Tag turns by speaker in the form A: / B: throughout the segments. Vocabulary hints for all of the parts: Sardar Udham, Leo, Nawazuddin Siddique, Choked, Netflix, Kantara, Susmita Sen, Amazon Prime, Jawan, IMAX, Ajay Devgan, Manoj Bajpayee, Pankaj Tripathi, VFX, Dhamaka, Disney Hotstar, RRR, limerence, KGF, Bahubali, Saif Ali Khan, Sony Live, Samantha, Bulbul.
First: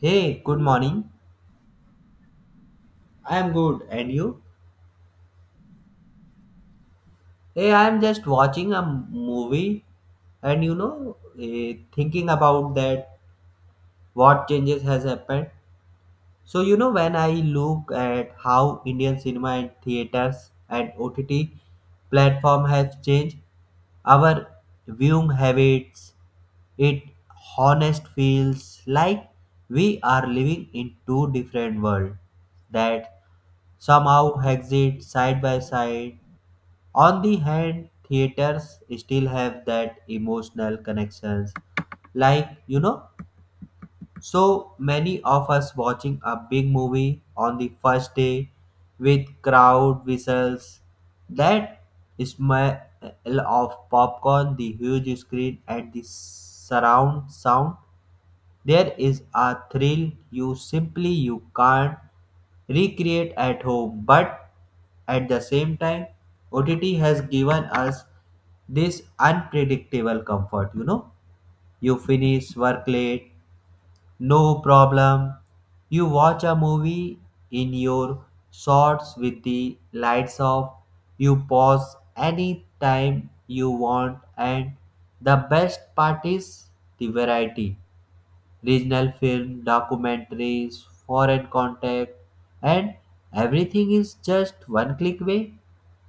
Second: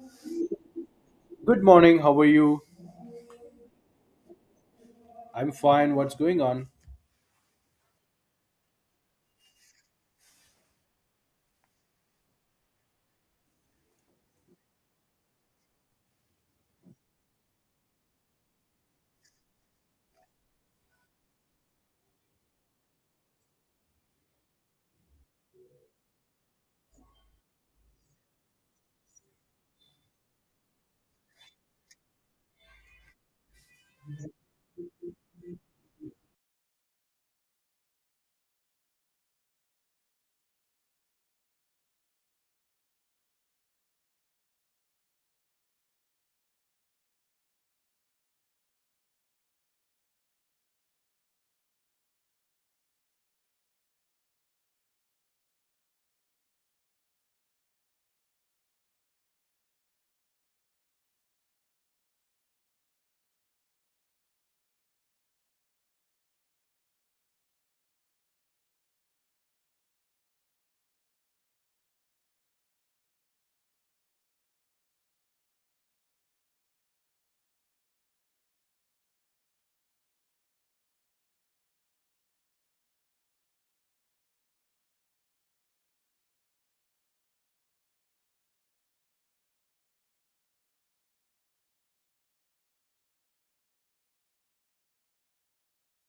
A: Hey, good morning.
B: Good morning. How are you?
A: I am good, and you?
B: I'm fine. What's going on?
A: Hey, I am just watching a movie, and you know, thinking about that, what changes has happened. So you know, when I look at how Indian cinema and theaters and OTT platform have changed our viewing habits, it honest feels like we are living in two different worlds that somehow exist side by side. On the hand, theaters still have that emotional connections. Like, you know, so many of us watching a big movie on the first day with crowd whistles, that smell of popcorn, the huge screen, and the surround sound there is a thrill you simply you can't recreate at home, but at the same time, OTT has given us this unpredictable comfort. You know, you finish work late, no problem. You watch a movie in your shorts with the lights off. You pause anytime you want, and the best part is the variety regional film, documentaries, foreign contact, and everything is just one click away.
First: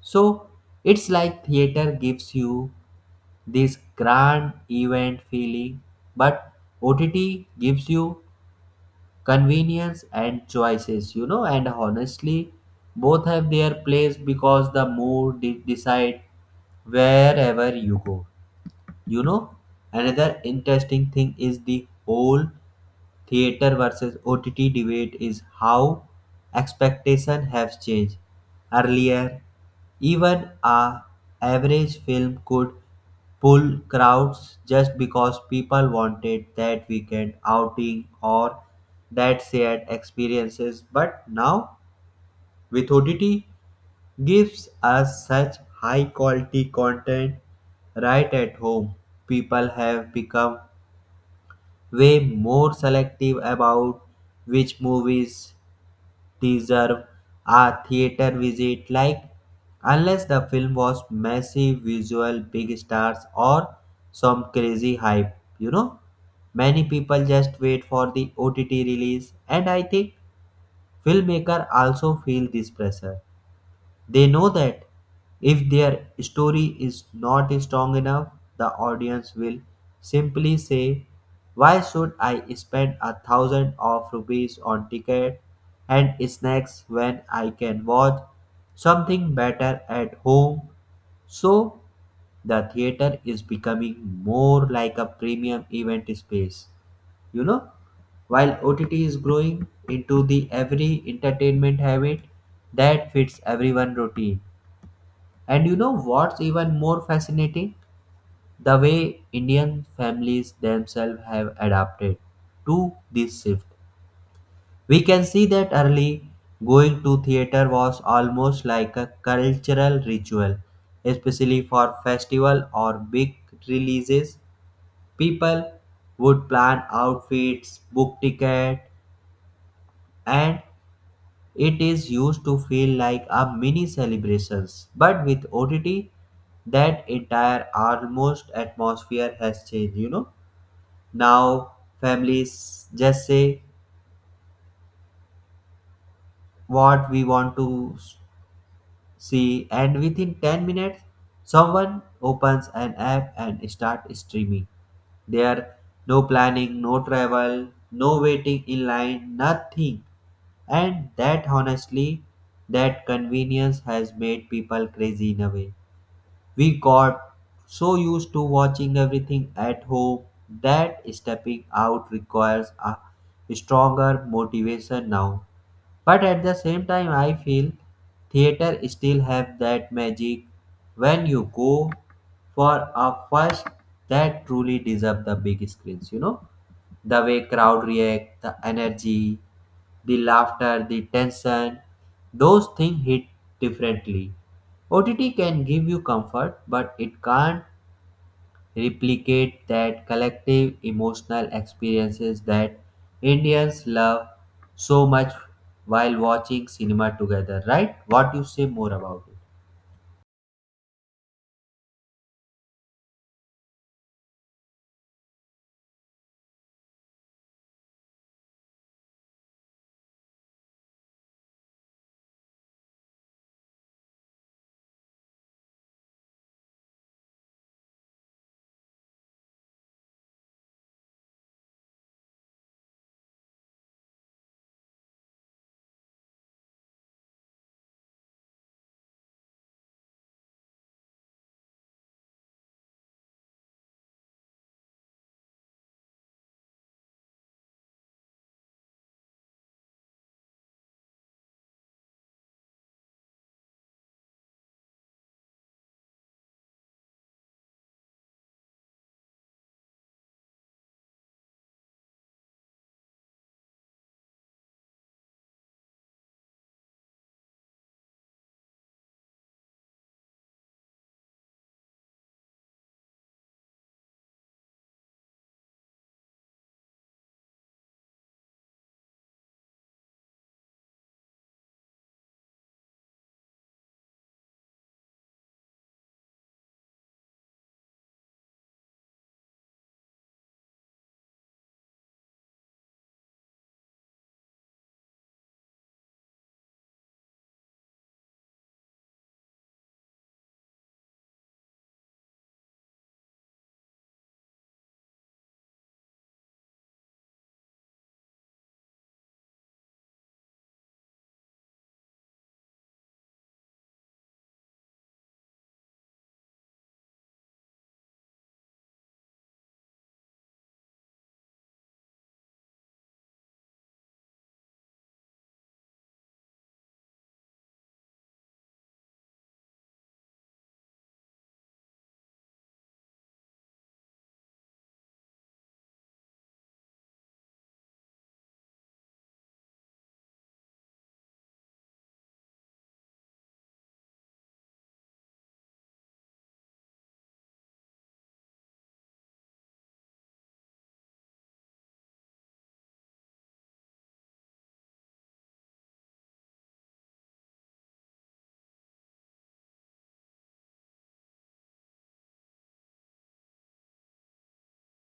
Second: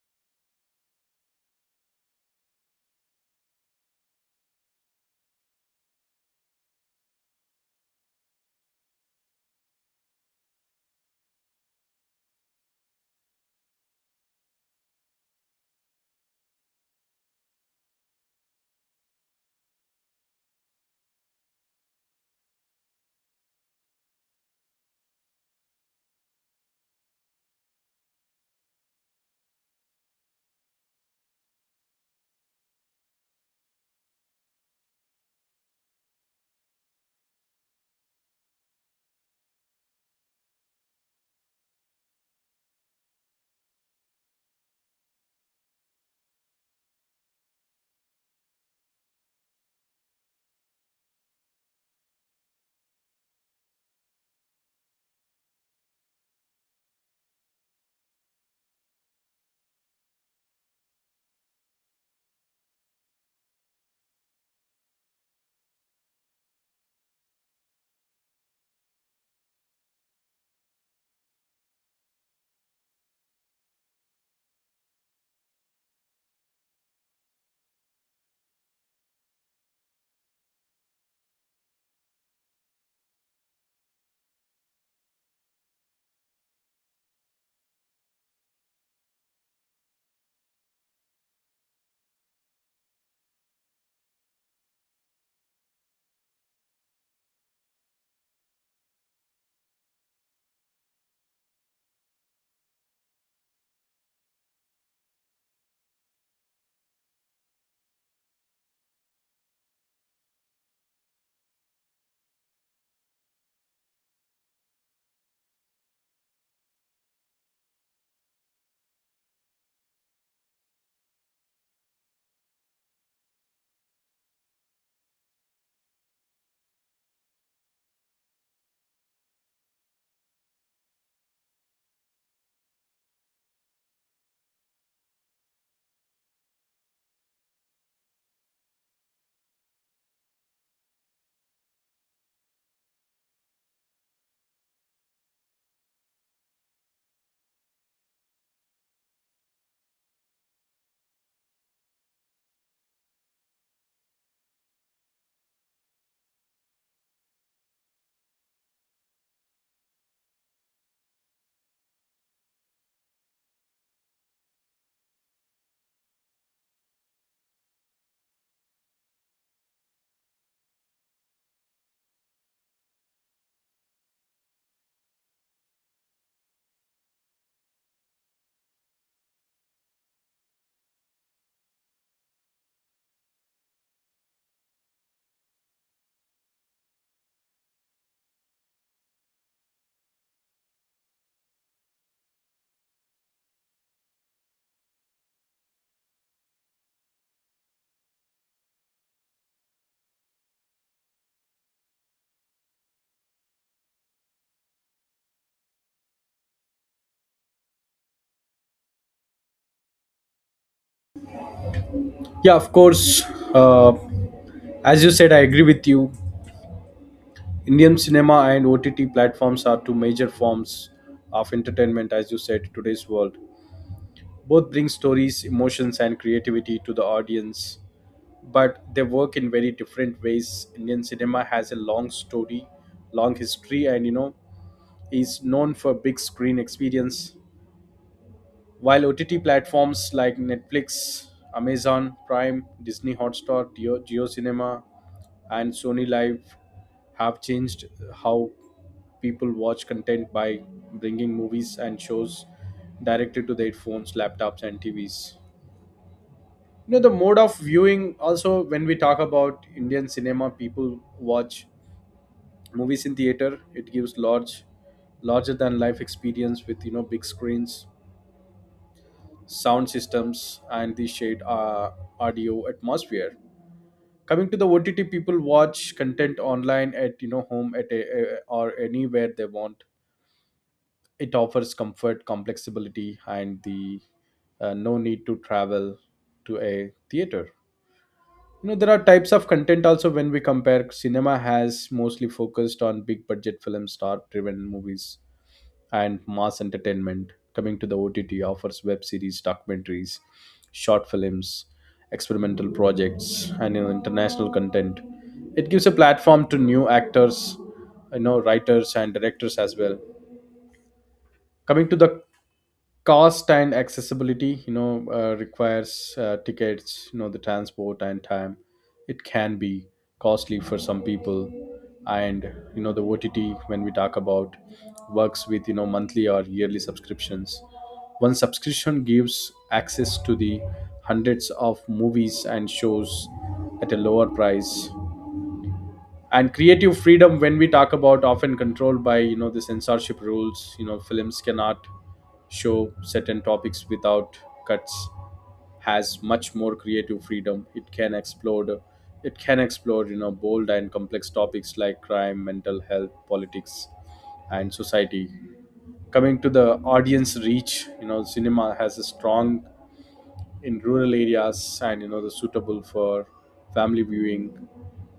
A: So it's like theater gives you this grand event feeling, but OTT gives you convenience and choices, you know, and honestly, both have their place because the mood decide wherever you go. You know, another interesting thing is the whole theater versus OTT debate is how expectation have changed. Earlier, even a average film could pull crowds just because people wanted that weekend outing or that shared experiences. But now with gives us such high quality content right at home. People have become way more selective about which movies deserve a theater visit, like unless the film was massive visual, big stars, or some crazy hype, you know many people just wait for the ott release, and I think filmmaker also feel this pressure. They know that if their story is not strong enough, the audience will simply say, "Why should I spend a thousand of rupees on ticket and snacks when I can watch something better at home?" So, the theater is becoming more like a premium event space, you know, while ott is growing into the every entertainment habit that fits everyone routine. And you know what's even more fascinating, the way indian families themselves have adapted to this shift. We can see that early going to theater was almost like a cultural ritual, especially for festival or big releases. People would plan outfits, book ticket, and it is used to feel like a mini celebrations, but with OTT, that entire almost atmosphere has changed. You know, now families just say what we want to see, and within 10 minutes, someone opens an app and starts streaming. There, no planning, no travel, no waiting in line, nothing. And that honestly, that convenience has made people crazy in a way. We got so used to watching everything at home that stepping out requires a stronger motivation now. But at the same time, I feel theater still have that magic when you go for a first that truly deserve the big screens. You know, the way crowd react, the energy, the laughter, the tension, those things hit differently. OTT can give you comfort, but it can't replicate that collective emotional experiences that Indians love so much while watching cinema together, right? What you say more about it?
B: Yeah, of course. Uh, as you said, I agree with you. Indian cinema and OTT platforms are two major forms of entertainment, as you said, in today's world. Both bring stories, emotions, and creativity to the audience, but they work in very different ways. Indian cinema has a long story, long history, and is known for big screen experience. While OTT platforms like Netflix, Amazon Prime, Disney Hotstar, Geo, Geo Cinema, and Sony Live have changed how people watch content by bringing movies and shows directly to their phones, laptops, and TVs. You know, the mode of viewing also, when we talk about Indian cinema, people watch movies in theater. It gives large, larger than life experience with, you know, big screens, sound systems, and the shared audio atmosphere. Coming to the OTT, people watch content online at, you know, home at or anywhere they want. It offers comfort, complexibility, and the no need to travel to a theater. You know, there are types of content also. When we compare, cinema has mostly focused on big budget film, star driven movies, and mass entertainment. Coming to the OTT, offers web series, documentaries, short films, experimental projects, and, you know, international content. It gives a platform to new actors, you know, writers and directors as well. Coming to the cost and accessibility, you know, requires tickets, you know, the transport and time. It can be costly for some people. And, you know, the OTT, when we talk about, works with, you know, monthly or yearly subscriptions. One subscription gives access to the hundreds of movies and shows at a lower price. And creative freedom, when we talk about, often controlled by, you know, the censorship rules. You know, films cannot show certain topics without cuts. Has much more creative freedom. It can explore, it can explore, you know, bold and complex topics like crime, mental health, politics, and society. Coming to the audience reach, you know, cinema has a strong in rural areas, and, you know, the suitable for family viewing,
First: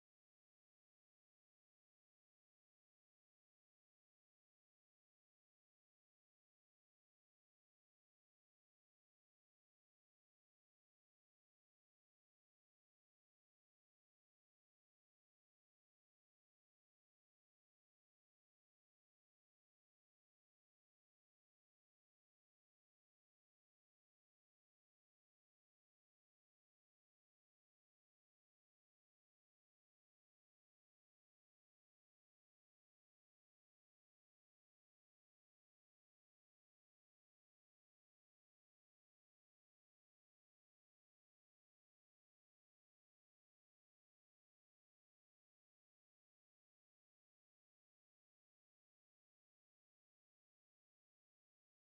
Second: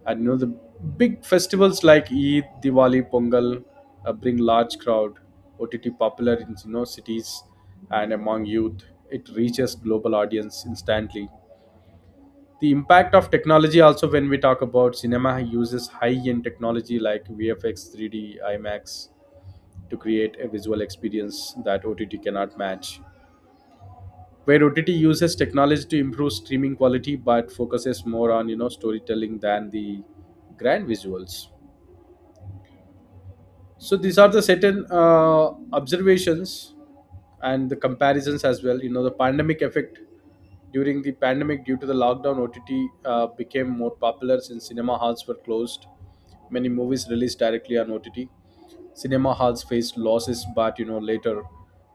B: and, you know, the big festivals like Eid, Diwali, Pongal bring large crowd. OTT popular in, you know, cities and among youth. It reaches global audience instantly. The impact of technology also, when we talk about cinema uses high-end technology like VFX, 3D, IMAX to create a visual experience that OTT cannot match, where OTT uses technology to improve streaming quality but focuses more on, you know, storytelling than the grand visuals. So these are the certain observations and the comparisons as well. You know, the pandemic effect, during the pandemic due to the lockdown, OTT became more popular since cinema halls were closed. Many movies released directly on OTT. Cinema halls faced losses, but, you know, later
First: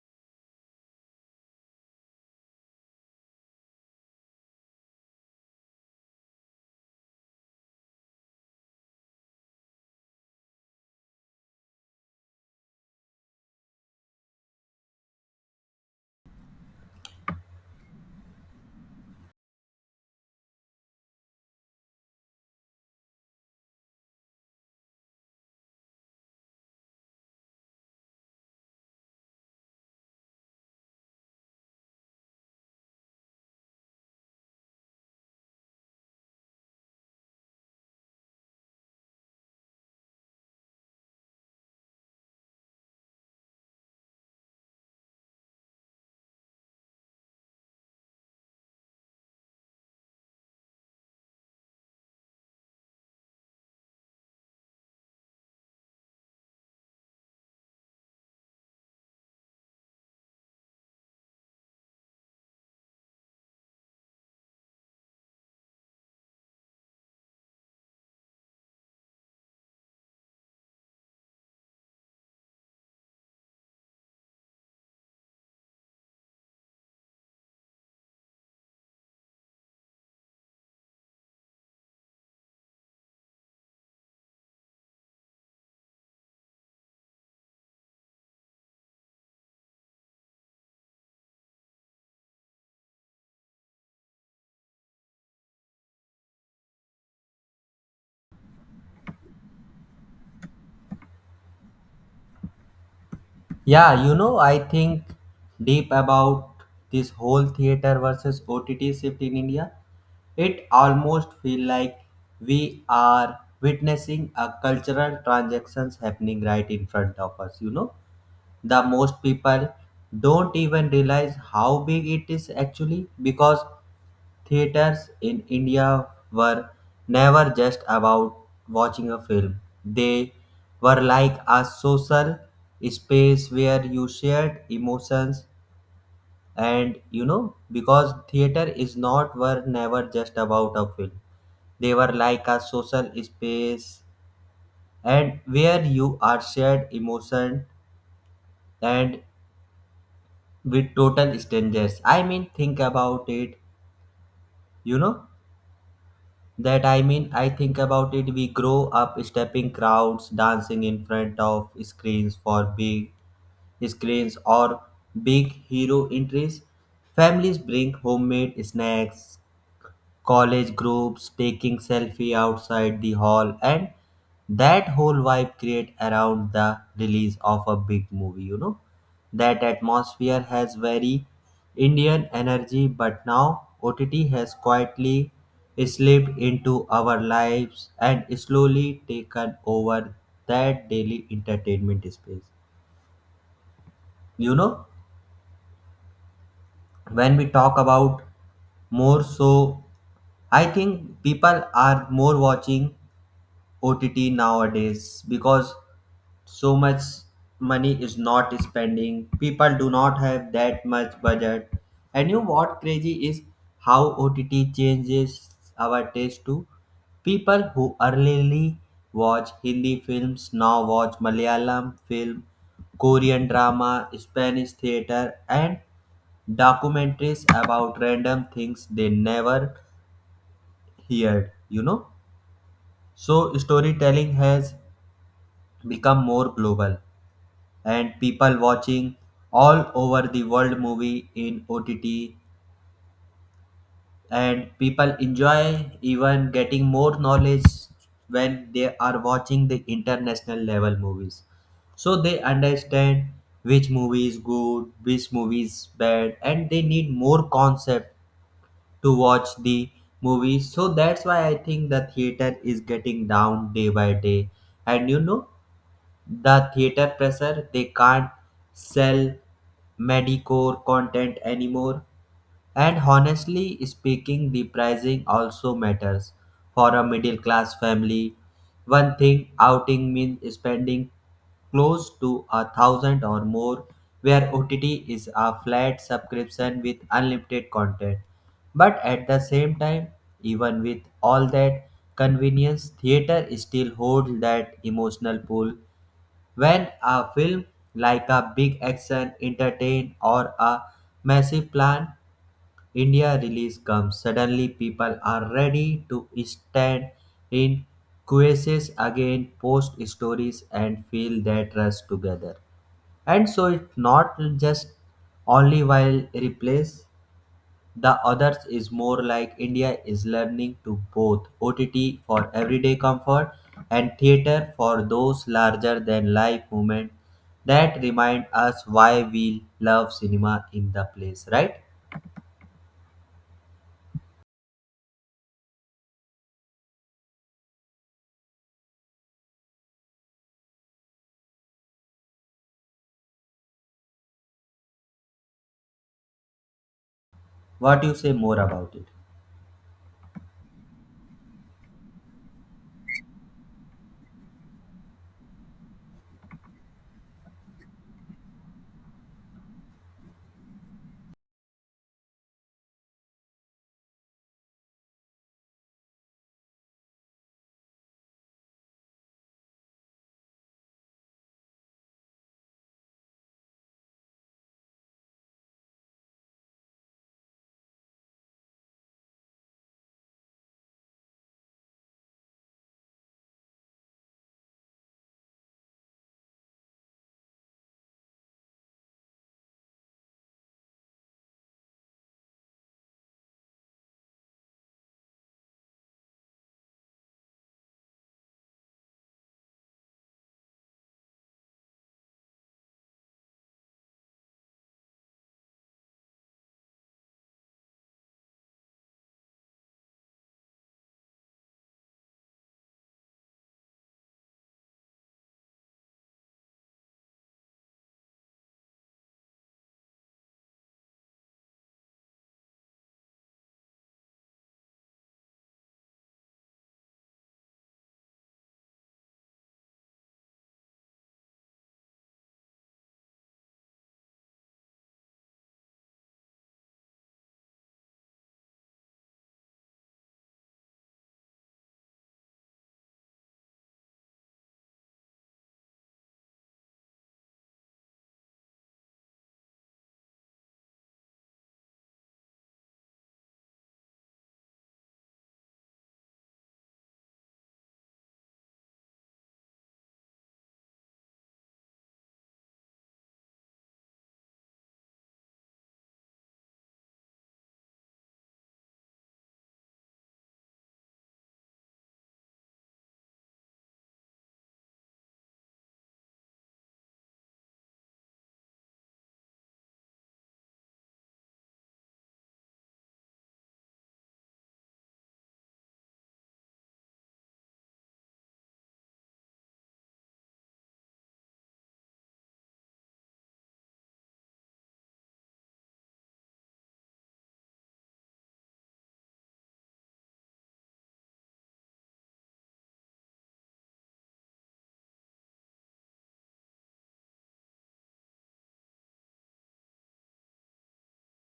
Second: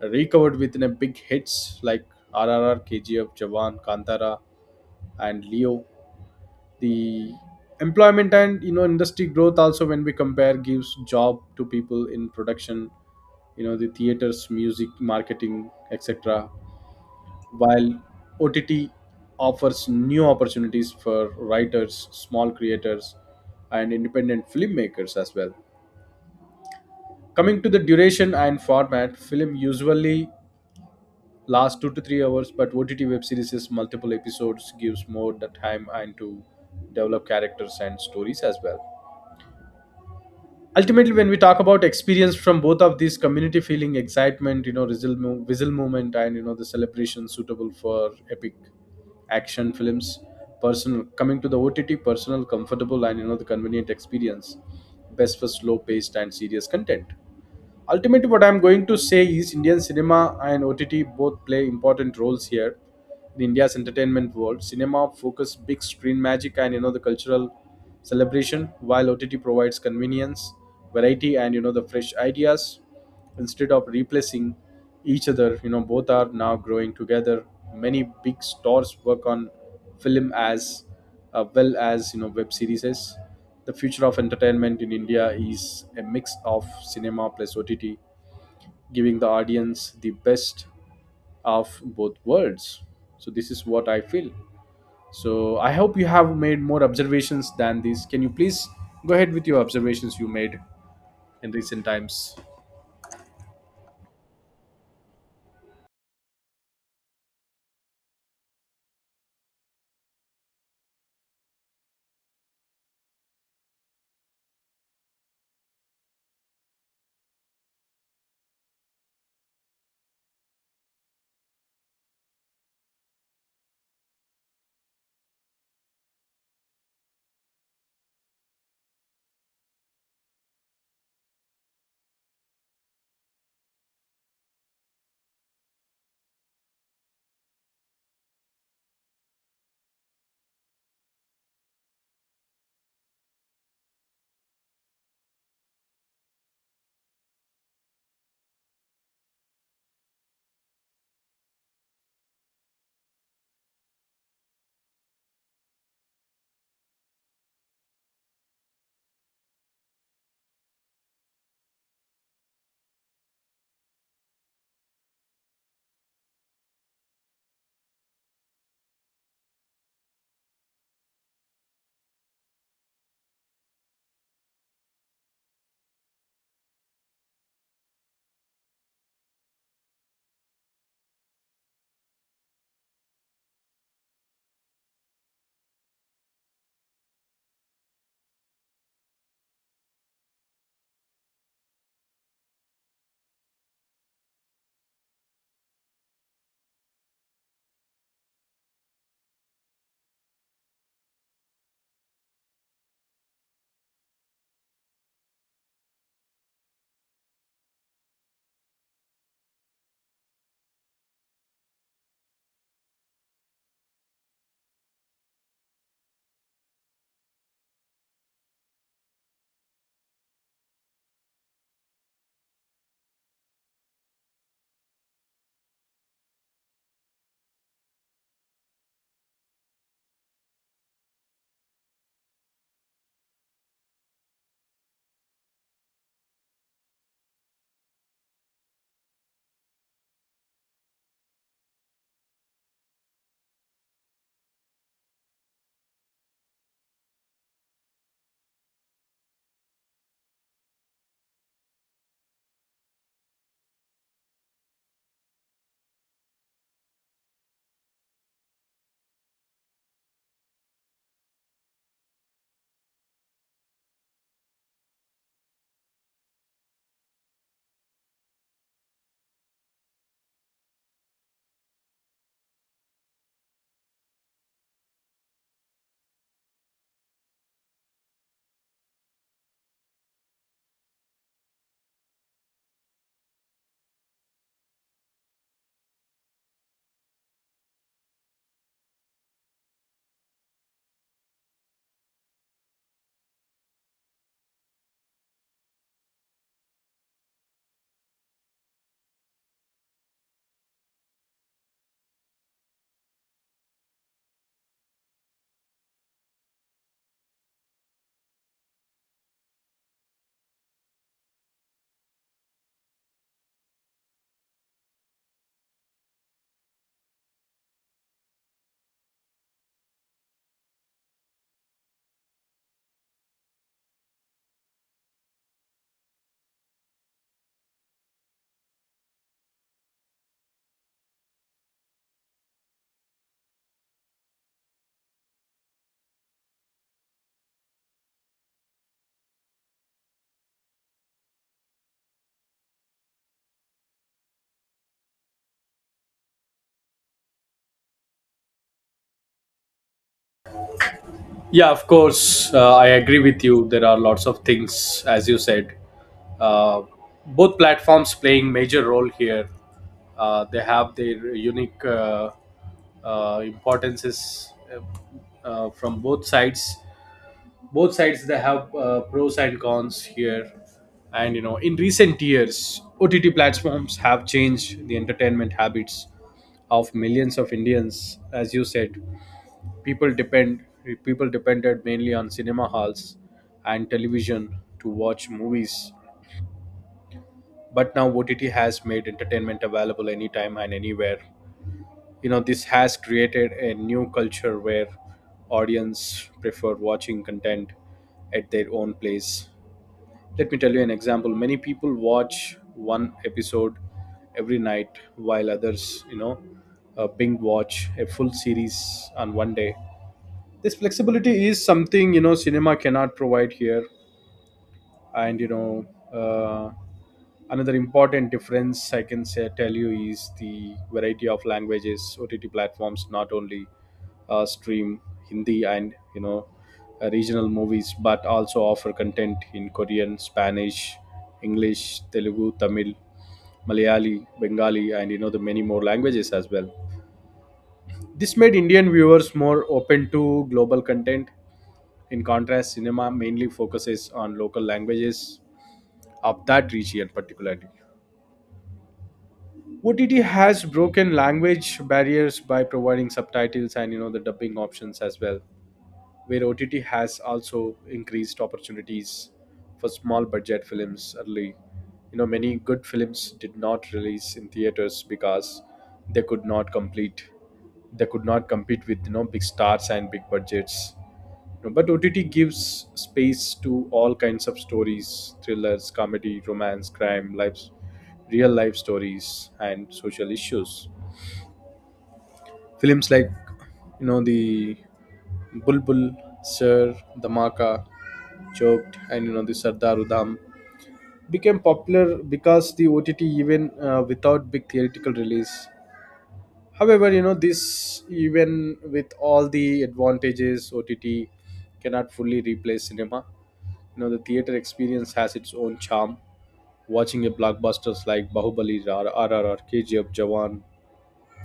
B: recovered within a big hits like RRR, KGF, Jawan, Kantara, and leo. The employment and, you know, industry growth also, when we compare, gives job to people in production, you know, the theaters, music, marketing, etc., while OTT offers new opportunities for writers, small creators, and independent filmmakers as well. Coming to the duration and format, film usually last 2 to 3 hours, but OTT web series' is multiple episodes, gives more the time and to develop characters and stories as well. Ultimately, when we talk about experience from both of these, community feeling, excitement, you know, whistle, whistle moment, and, you know, the celebration, suitable for epic action films. Personal, coming to the OTT, personal, comfortable, and, you know, the convenient experience, best for slow paced and serious content. Ultimately, what I'm going to say is Indian cinema and OTT both play important roles here in India's entertainment world. Cinema focuses big screen magic and, you know, the cultural celebration, while OTT provides convenience, variety, and, you know, the fresh ideas. Instead of replacing each other, you know, both are now growing together. Many big stores work on film as well as, you know, web series. The future of entertainment in India is a mix of cinema plus OTT, giving the audience the best of both worlds. So this is what I feel. So I hope you have made more observations than this. Can you please go ahead with your observations you made in recent times?
A: Yeah, you know, I think deep about this whole theater versus OTT shift in India. It almost feel like we are witnessing a cultural transactions happening right in front of us, you know the most people don't even realize how big it is actually because theaters in India were never just about watching a film. They were like a social space where you shared emotions and you know because theater is not were never just about a film. They were like a social space and where you are shared emotion and with total strangers. I mean, think about it, you know, I think about it. We grow up stepping crowds, dancing in front of screens for big screens or big hero entries. Families bring homemade snacks, college groups taking selfie outside the hall, and that whole vibe create around the release of a big movie. You know, that atmosphere has very indian energy, but now ott has quietly slipped into our lives and slowly taken over that daily entertainment space. You know, when we talk about more so, I think people are more watching OTT nowadays because so much money is not spending. People do not have that much budget. And you know what crazy is how OTT changes our taste too. People who early watch Hindi films now watch Malayalam film, Korean drama, Spanish theater, and documentaries about random things they never heard. You know, so storytelling has become more global, and people watching all over the world movie in OTT, and people enjoy even getting more knowledge when they are watching the international level movies, so they understand which movie is good, which movie is bad, and they need more concept to watch the movie. So that's why I think the theater is getting down day by day. And you know, the theater pressure, they can't sell Medicore content anymore. And honestly speaking, the pricing also matters. For a middle class family, one thing outing means spending close to a thousand or more, where OTT is a flat subscription with unlimited content. But at the same time, even with all that convenience, theater still holds that emotional pull when a film like a big action entertain or a massive plan India release comes, suddenly people are ready to stand in quizzes again, post stories and feel their trust together. And so it's not just only while replace the others is more like India is learning to both OTT for everyday comfort and theater for those larger than life moments that remind us why we love cinema in the place, right? What you say more about it?
B: Yeah, of course. I agree with you. There are lots of things, as you said. Uh, Both platforms playing major role here. They have their unique importances from both sides. Both sides they have pros and cons here. And, you know, in recent years, OTT platforms have changed the entertainment habits of millions of Indians. As you said, people depend people depended mainly on cinema halls and television to watch movies, but now OTT has made entertainment available anytime and anywhere. You know, this has created a new culture where audience prefer watching content at their own place. Let me tell you an example. Many people watch one episode every night, while others, you know, binge watch a full series on one day. This flexibility is something, you know, cinema cannot provide here. And, you know, uh, another important difference I can say tell you is the variety of languages. OTT platforms not only stream Hindi and, you know, regional movies, but also offer content in Korean, Spanish, English, Telugu, Tamil, Malayali, Bengali, and, you know, the many more languages as well. This made Indian viewers more open to global content. In contrast, cinema mainly focuses on local languages of that region, particularly. OTT has broken language barriers by providing subtitles and, you know, the dubbing options as well, where OTT has also increased opportunities for small budget films early. You know, many good films did not release in theaters because they could not complete they could not compete with, you know, big stars and big budgets. You know, but OTT gives space to all kinds of stories, thrillers, comedy, romance, crime, lives, real life stories, and social issues. Films like, you know, the Bulbul, Sir, Dhamaka, Choked, and, you know, the Sardar Udham became popular because the OTT, even without big theatrical release. However, you know, this, even with all the advantages, OTT cannot fully replace cinema. You know, the theater experience has its own charm. Watching a blockbusters like Bahubali, RRR, KGF, Jawan,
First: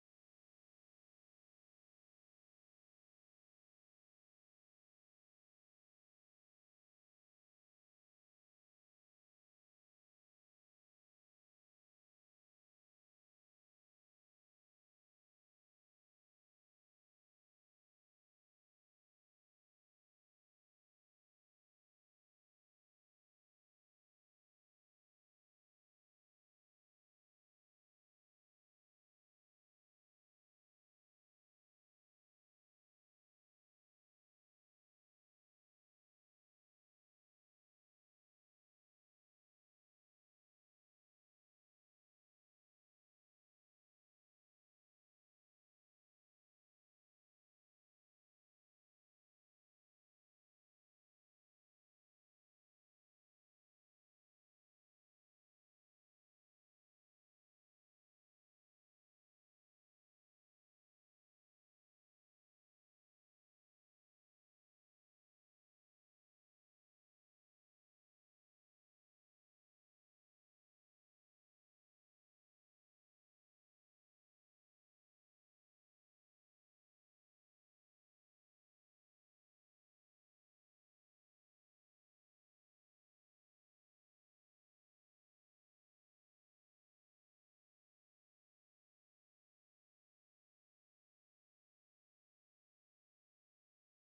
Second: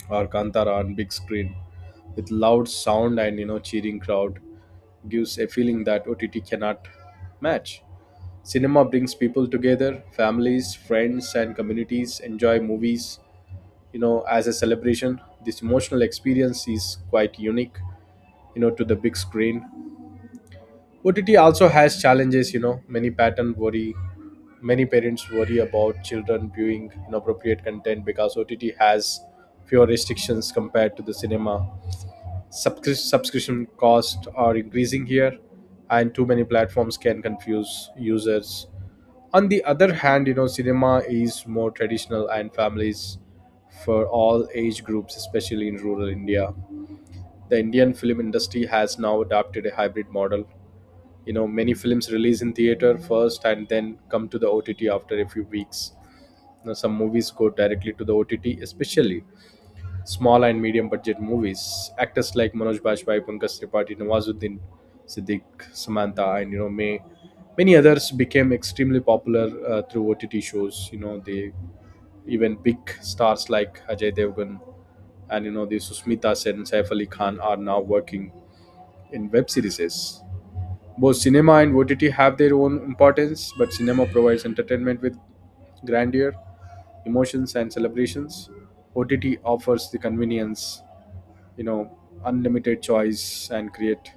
B: or Kantara on big screen with loud sound and, you know, cheering crowd gives a feeling that OTT cannot match. Cinema brings people together, families, friends, and communities enjoy movies. You know, as a celebration, this emotional experience is quite unique. You know, to the big screen. OTT also has challenges. You know, many parents worry about children viewing inappropriate content because OTT has fewer restrictions compared to the cinema. Subscription costs are increasing here, and too many platforms can confuse users. On the other hand, you know, cinema is more traditional and families for all age groups, especially in rural India. The Indian film industry has now adopted a hybrid model. You know, many films release in theater first and then come to the OTT after a few weeks. You know, some movies go directly to the OTT, especially small and medium budget movies. Actors like Manoj Bajpayee, Pankaj Tripathi, Nawazuddin Siddique, Samantha, and, you know, many others became extremely popular through OTT shows. You know, they, even big stars like Ajay Devgan and, you know, the Susmita Sen, Saif Ali Khan are now working in web series. Both cinema and OTT have their own importance, but cinema provides entertainment with grandeur, emotions, and celebrations. OTT offers the convenience, you know, unlimited choice and create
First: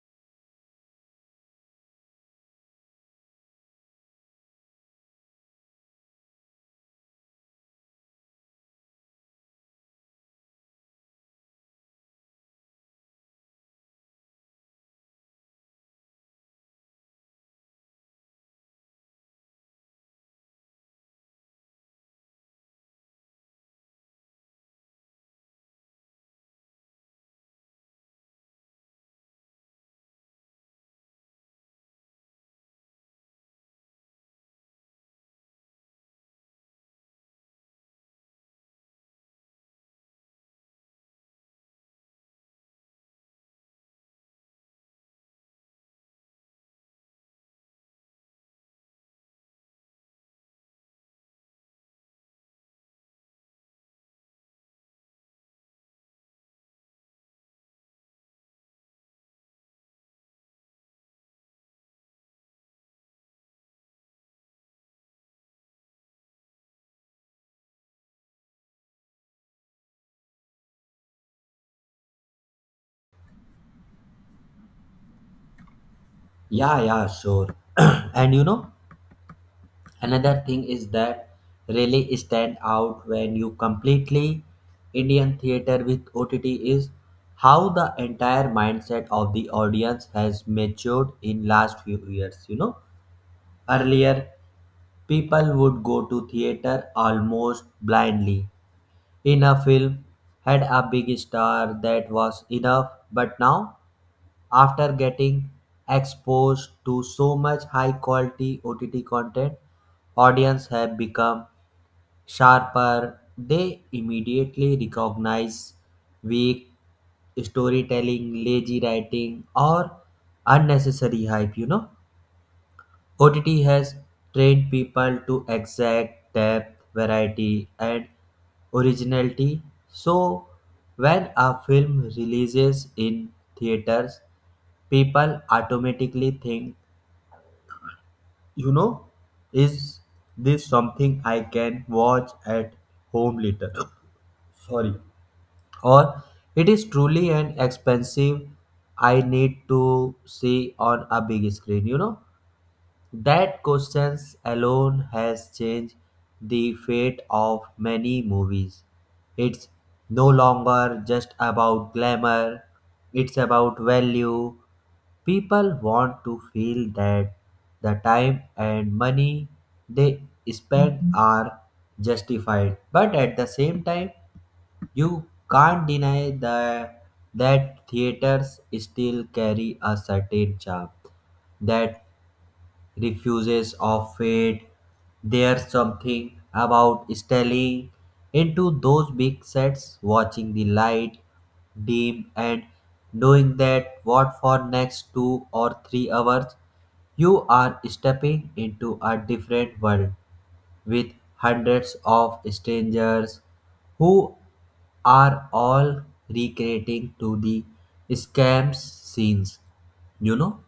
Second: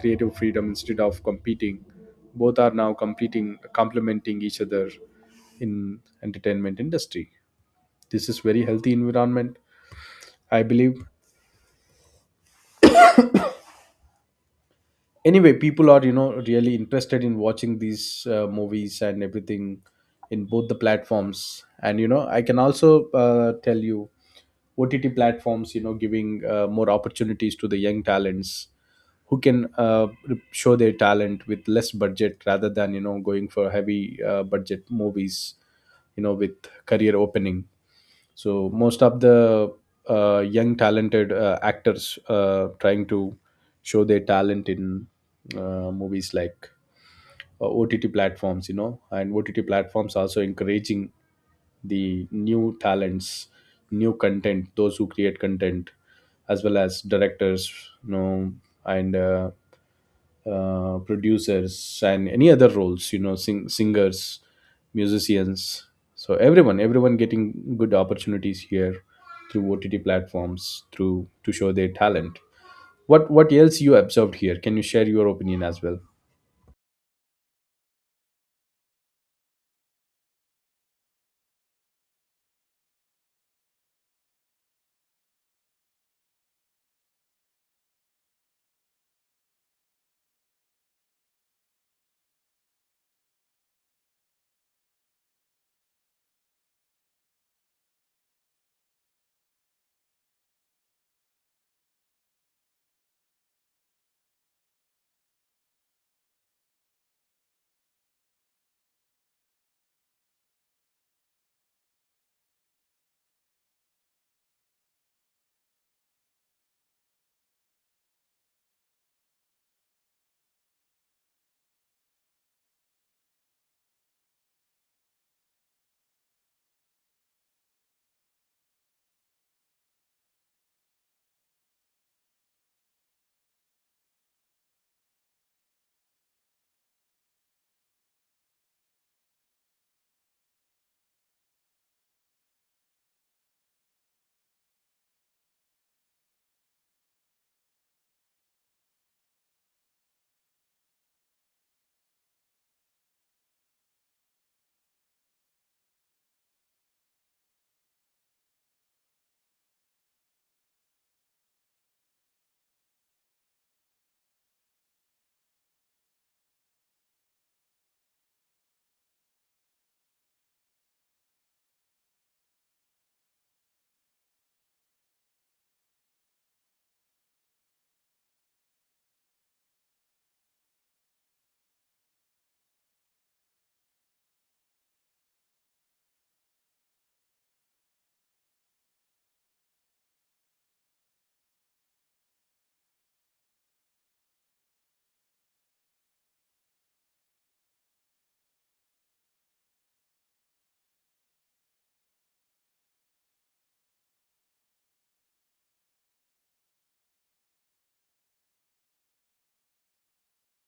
B: creative freedom. Instead of competing, both are now competing complementing each other in entertainment industry. This is very healthy environment, I believe. Anyway, people are, you know, really interested in watching these movies and everything in both the platforms. And, you know, I can also tell you, OTT platforms, you know, giving more opportunities to the young talents who can show their talent with less budget rather than, you know, going for heavy budget movies, you know, with career opening. So most of the young talented actors trying to show their talent in movies like OTT platforms, you know, and OTT platforms also encouraging the new talents, new content, those who create content, as well as directors, you know, and producers and any other roles, you know, singers, musicians. So everyone getting good opportunities here through OTT platforms through to show their talent. What else you observed here? Can you share your opinion as well?
A: Yeah, yeah, sure. And you know, another thing is that really stand out when you completely indian theater with ott is how the entire mindset of the audience has matured in last few years. You know, earlier people would go to theater almost blindly in a film had a big star that was enough, but now after getting exposed to so much high quality ott content, audience have become sharper. They immediately recognize weak storytelling, lazy writing, or unnecessary hype. You know, OTT has trained people to exact depth, variety, and originality. So, when a film releases in theaters, people automatically think, you know, is this something I can watch at home later? Sorry. Or it is truly an expensive I need to see on a big screen. You know, that questions alone has changed the fate of many movies. It's no longer just about glamour, it's about value. People want to feel that the time and money they spend are justified, but at the same time, you can't deny that theaters still carry a certain charm that refuses of fate. There's something about staring into those big sets, watching the light dim, and knowing that what for next 2 or 3 hours you are stepping into a different world with hundreds of strangers who are all recreating to the scams scenes. You know,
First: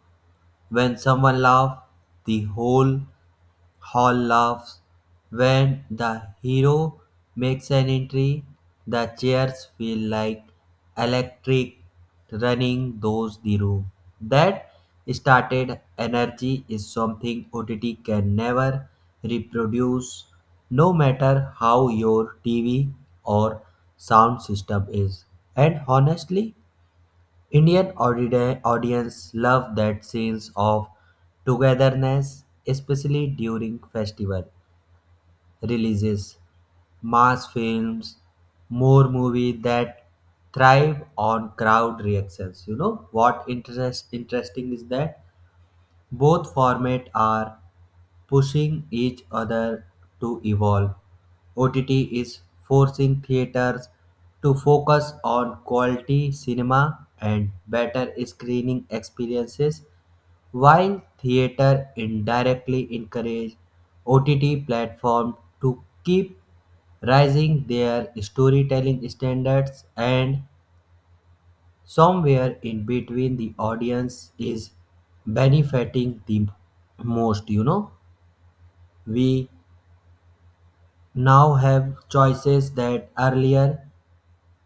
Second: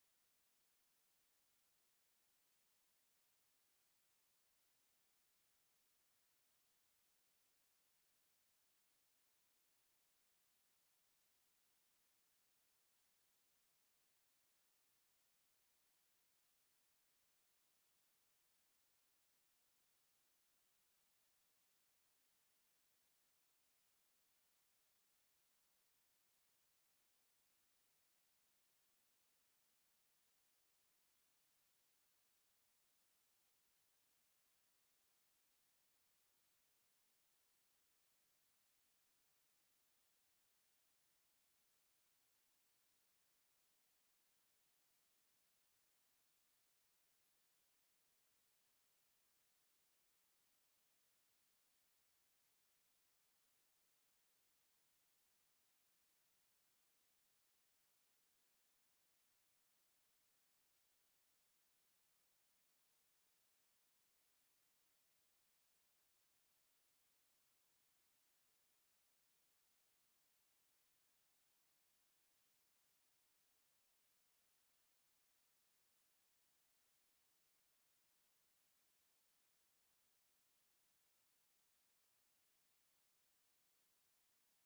A: when someone laughs, the whole hall laughs. When the hero makes an entry, the chairs feel like electric running those the room. That started energy is something OTT can never reproduce, no matter how your TV or sound system is. And honestly, Indian audience love that sense of togetherness, especially during festival releases, mass films, more movie that thrive on crowd reactions. You know what interesting is that both formats are pushing each other to evolve. OTT is forcing theaters to focus on quality cinema and better screening experiences, while theater indirectly encourage OTT platform to keep raising their storytelling standards. And somewhere in between, the audience is benefiting the most. You know, we now have choices that earlier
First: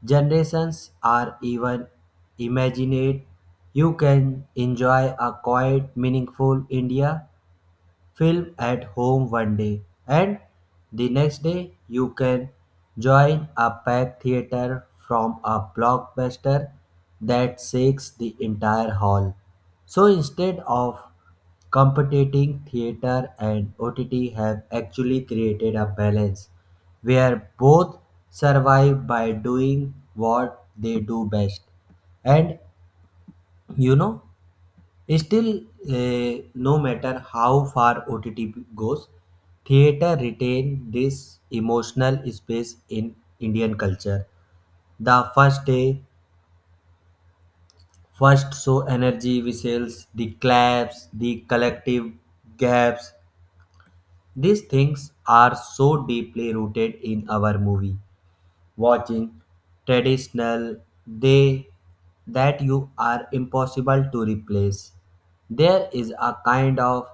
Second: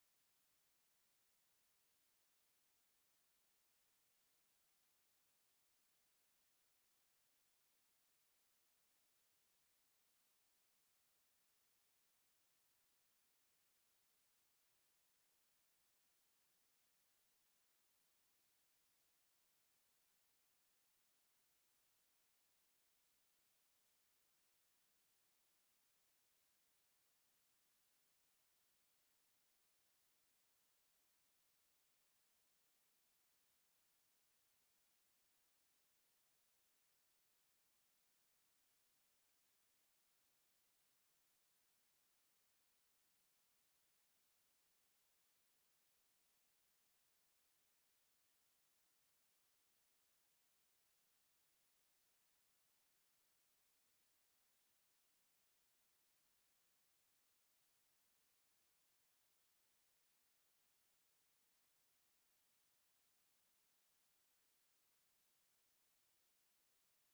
A: generations are even imagined. You can enjoy a quiet, meaningful India film at home one day, and the next day you can join a packed theater from a blockbuster that shakes the entire hall. So instead of competing, theater and OTT have actually created a balance where both survive by doing what they do best. And you know, still, no matter how far OTT goes, theater retained this emotional space in Indian culture. The first day, first show energy whistles, the claps, the collective gaps. These things are so deeply rooted in our movie watching traditional they that you are impossible to replace. There is a kind of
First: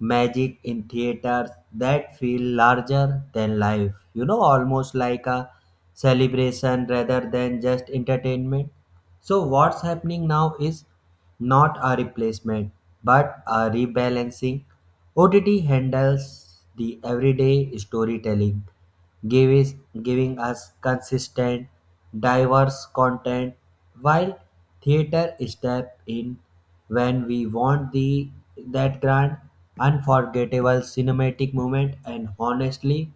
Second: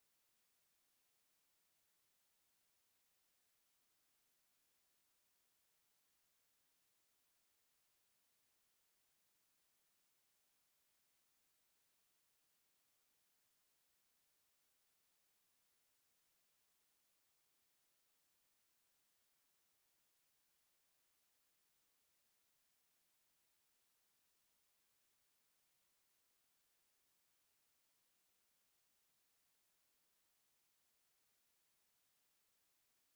A: magic in theaters that feel larger than life, you know, almost like a celebration rather than just entertainment. So what's happening now is not a replacement but a rebalancing. OTT handles the everyday storytelling, gives, giving us consistent, diverse content, while theater step in when we want the that grand, unforgettable cinematic moment. And honestly,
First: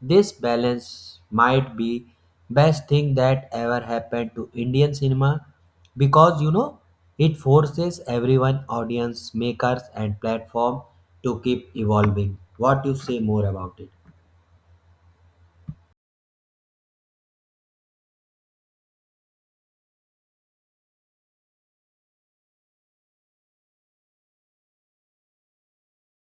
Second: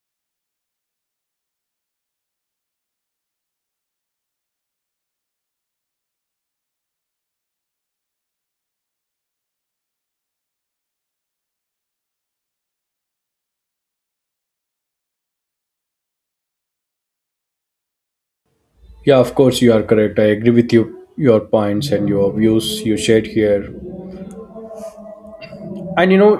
A: this balance might be best thing that ever happened to Indian cinema because you know it forces everyone audience makers and platform to keep evolving. What you say more about it?
B: Yeah, of course you are correct. I agree with you, your points and your views you shared here. And, you know,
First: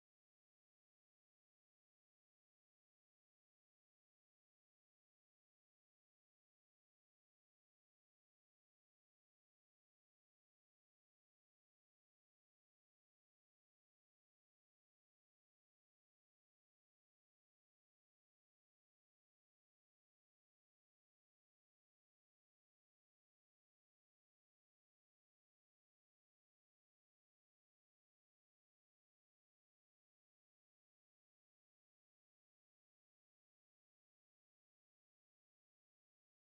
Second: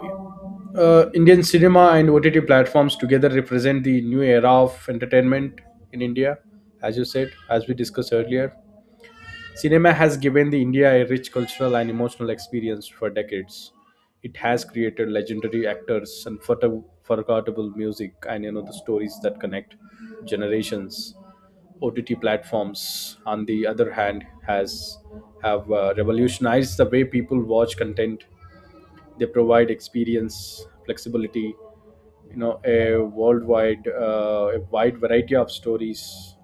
B: Indian cinema and OTT platforms together represent the new era of entertainment in India. As you said, as we discussed earlier, cinema has given the India a rich cultural and emotional experience for decades. It has created legendary actors and forgettable music and, you know, the stories that connect generations. OTT platforms, on the other hand, has have revolutionized the way people watch content. They provide experience, flexibility, you know, a wide variety of stories,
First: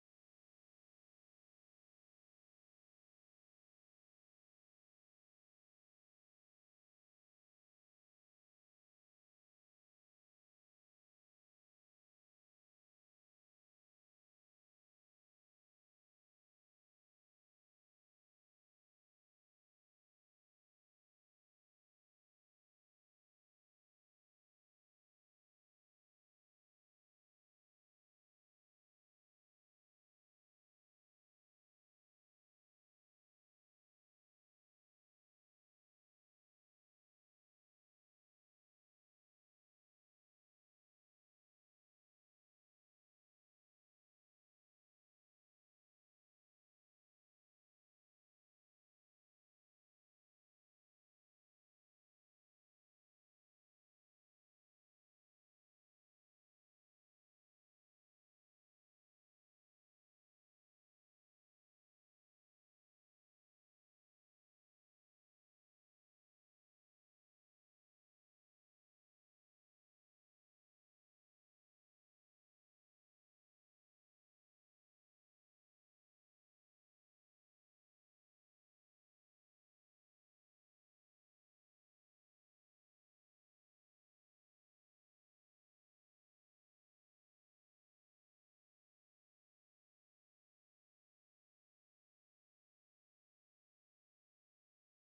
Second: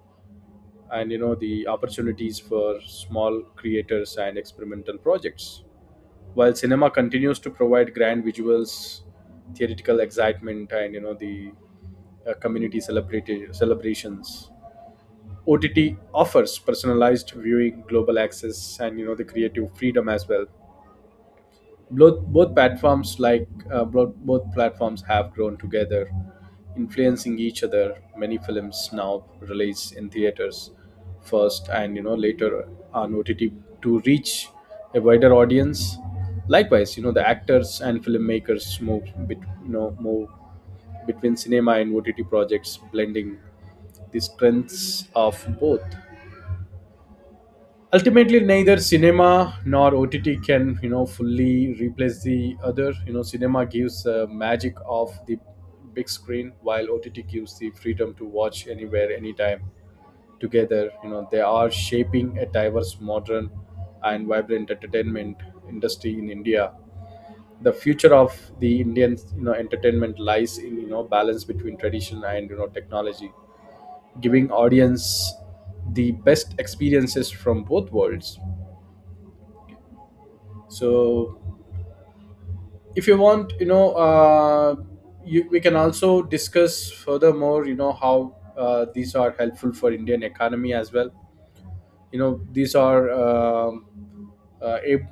B: and, you know, the opportunities for small creators and experimental projects. While cinema continues to provide grand visuals, theoretical excitement, and, you know, the community celebrations, OTT offers personalized viewing, global access, and, you know, the creative freedom as well. Both platforms have grown together, influencing each other. Many films now release in theaters first, and, you know, later on OTT to reach a wider audience. Likewise, you know, the actors and filmmakers move between cinema and OTT projects, blending the strengths of both. Ultimately, neither cinema nor OTT can, you know, fully replace the other. You know, cinema gives magic of the big screen, while OTT gives the freedom to watch anywhere, anytime. Together, you know, they are shaping a diverse, modern, and vibrant entertainment industry in India. The future of the Indian, you know, entertainment lies in, you know, balance between tradition and, you know, technology, giving audience the best experiences from both worlds. So if you want, you know, we can also discuss furthermore, you know, how these are helpful for Indian economy as well. You know, these are ab-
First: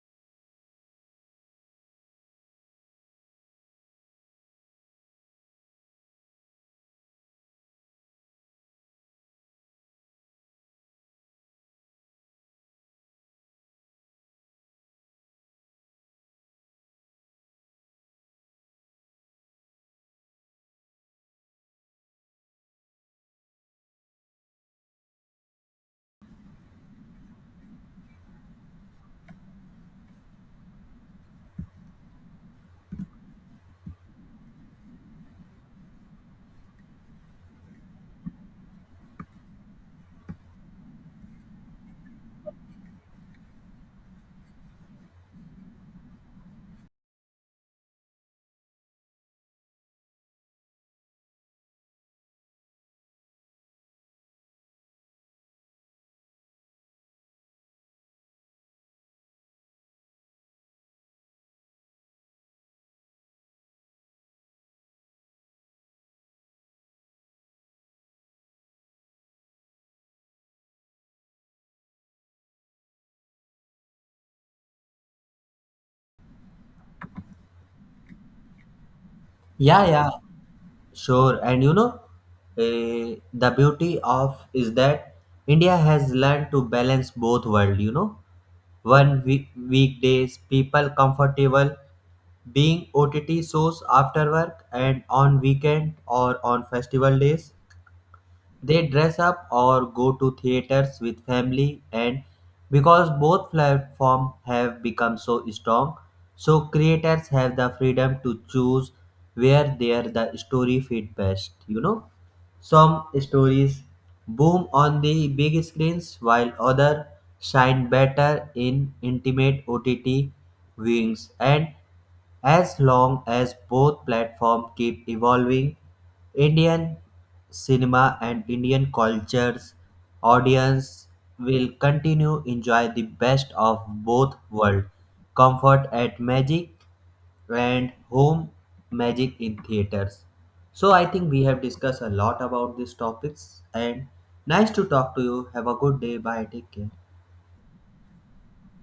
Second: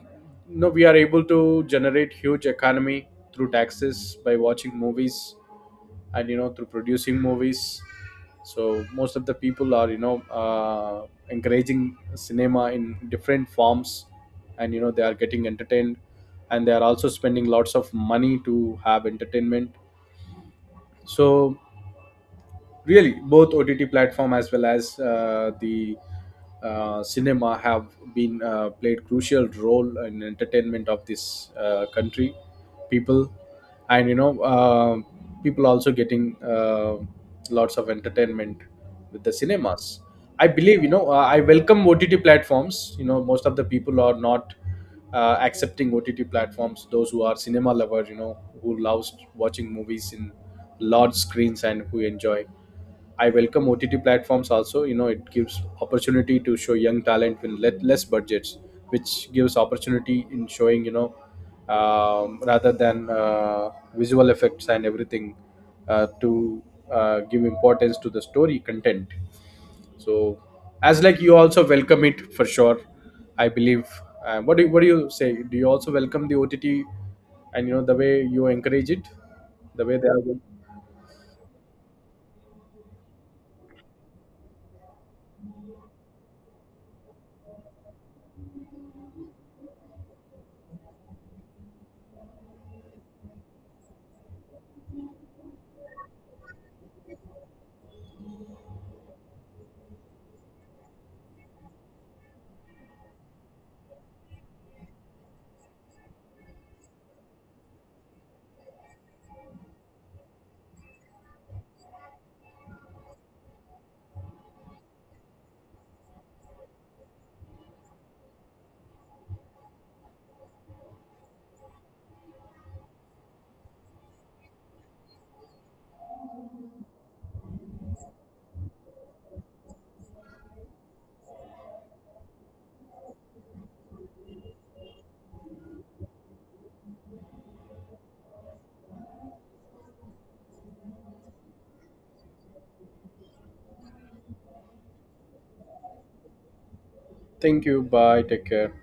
B: no. we are able to generate huge economy through taxes by watching movies and, you know, through producing movies. So most of the people are, you know, encouraging cinema in different forms, and, you know, they are getting entertained, and they are also spending lots of money to have entertainment. So really, both OTT platform as well as the cinema have been played crucial role in entertainment of this country, people. And, you know, people also getting lots of entertainment with the cinemas. I believe, you know, I welcome OTT platforms. You know, most of the people are not accepting OTT platforms, those who are cinema lovers, you know, who loves watching movies in large screens and who enjoy. I welcome OTT platforms also. You know, it gives opportunity to show young talent with less budgets, which gives opportunity in showing, you know, rather than visual effects and everything to give importance to the story content. So as like you also welcome it for sure, I believe. What do you say, do you also welcome the OTT and, you know, the way you encourage it,
A: Yeah,
B: the way they
A: yeah,
B: are going?
A: sure. And you know, the beauty of is that India has learned to balance both world. You know, One week, weekdays, people comfortable being OTT shows after work and on weekend or on festival days. They dress up or go to theaters with family, and because both platforms have become so strong, so creators have the freedom to choose where their the story fit best. You know, some stories boom on the big screens, while others shine better in intimate OTT viewings. And as long as both platforms keep evolving, Indian cinema and Indian culture's audience will continue enjoy the best of both worlds, comfort at magic and home magic in theaters. So I think we have discussed a lot about these topics and nice to talk to you. Have a good day. Bye. Take care.
B: Thank you. Bye. Take care.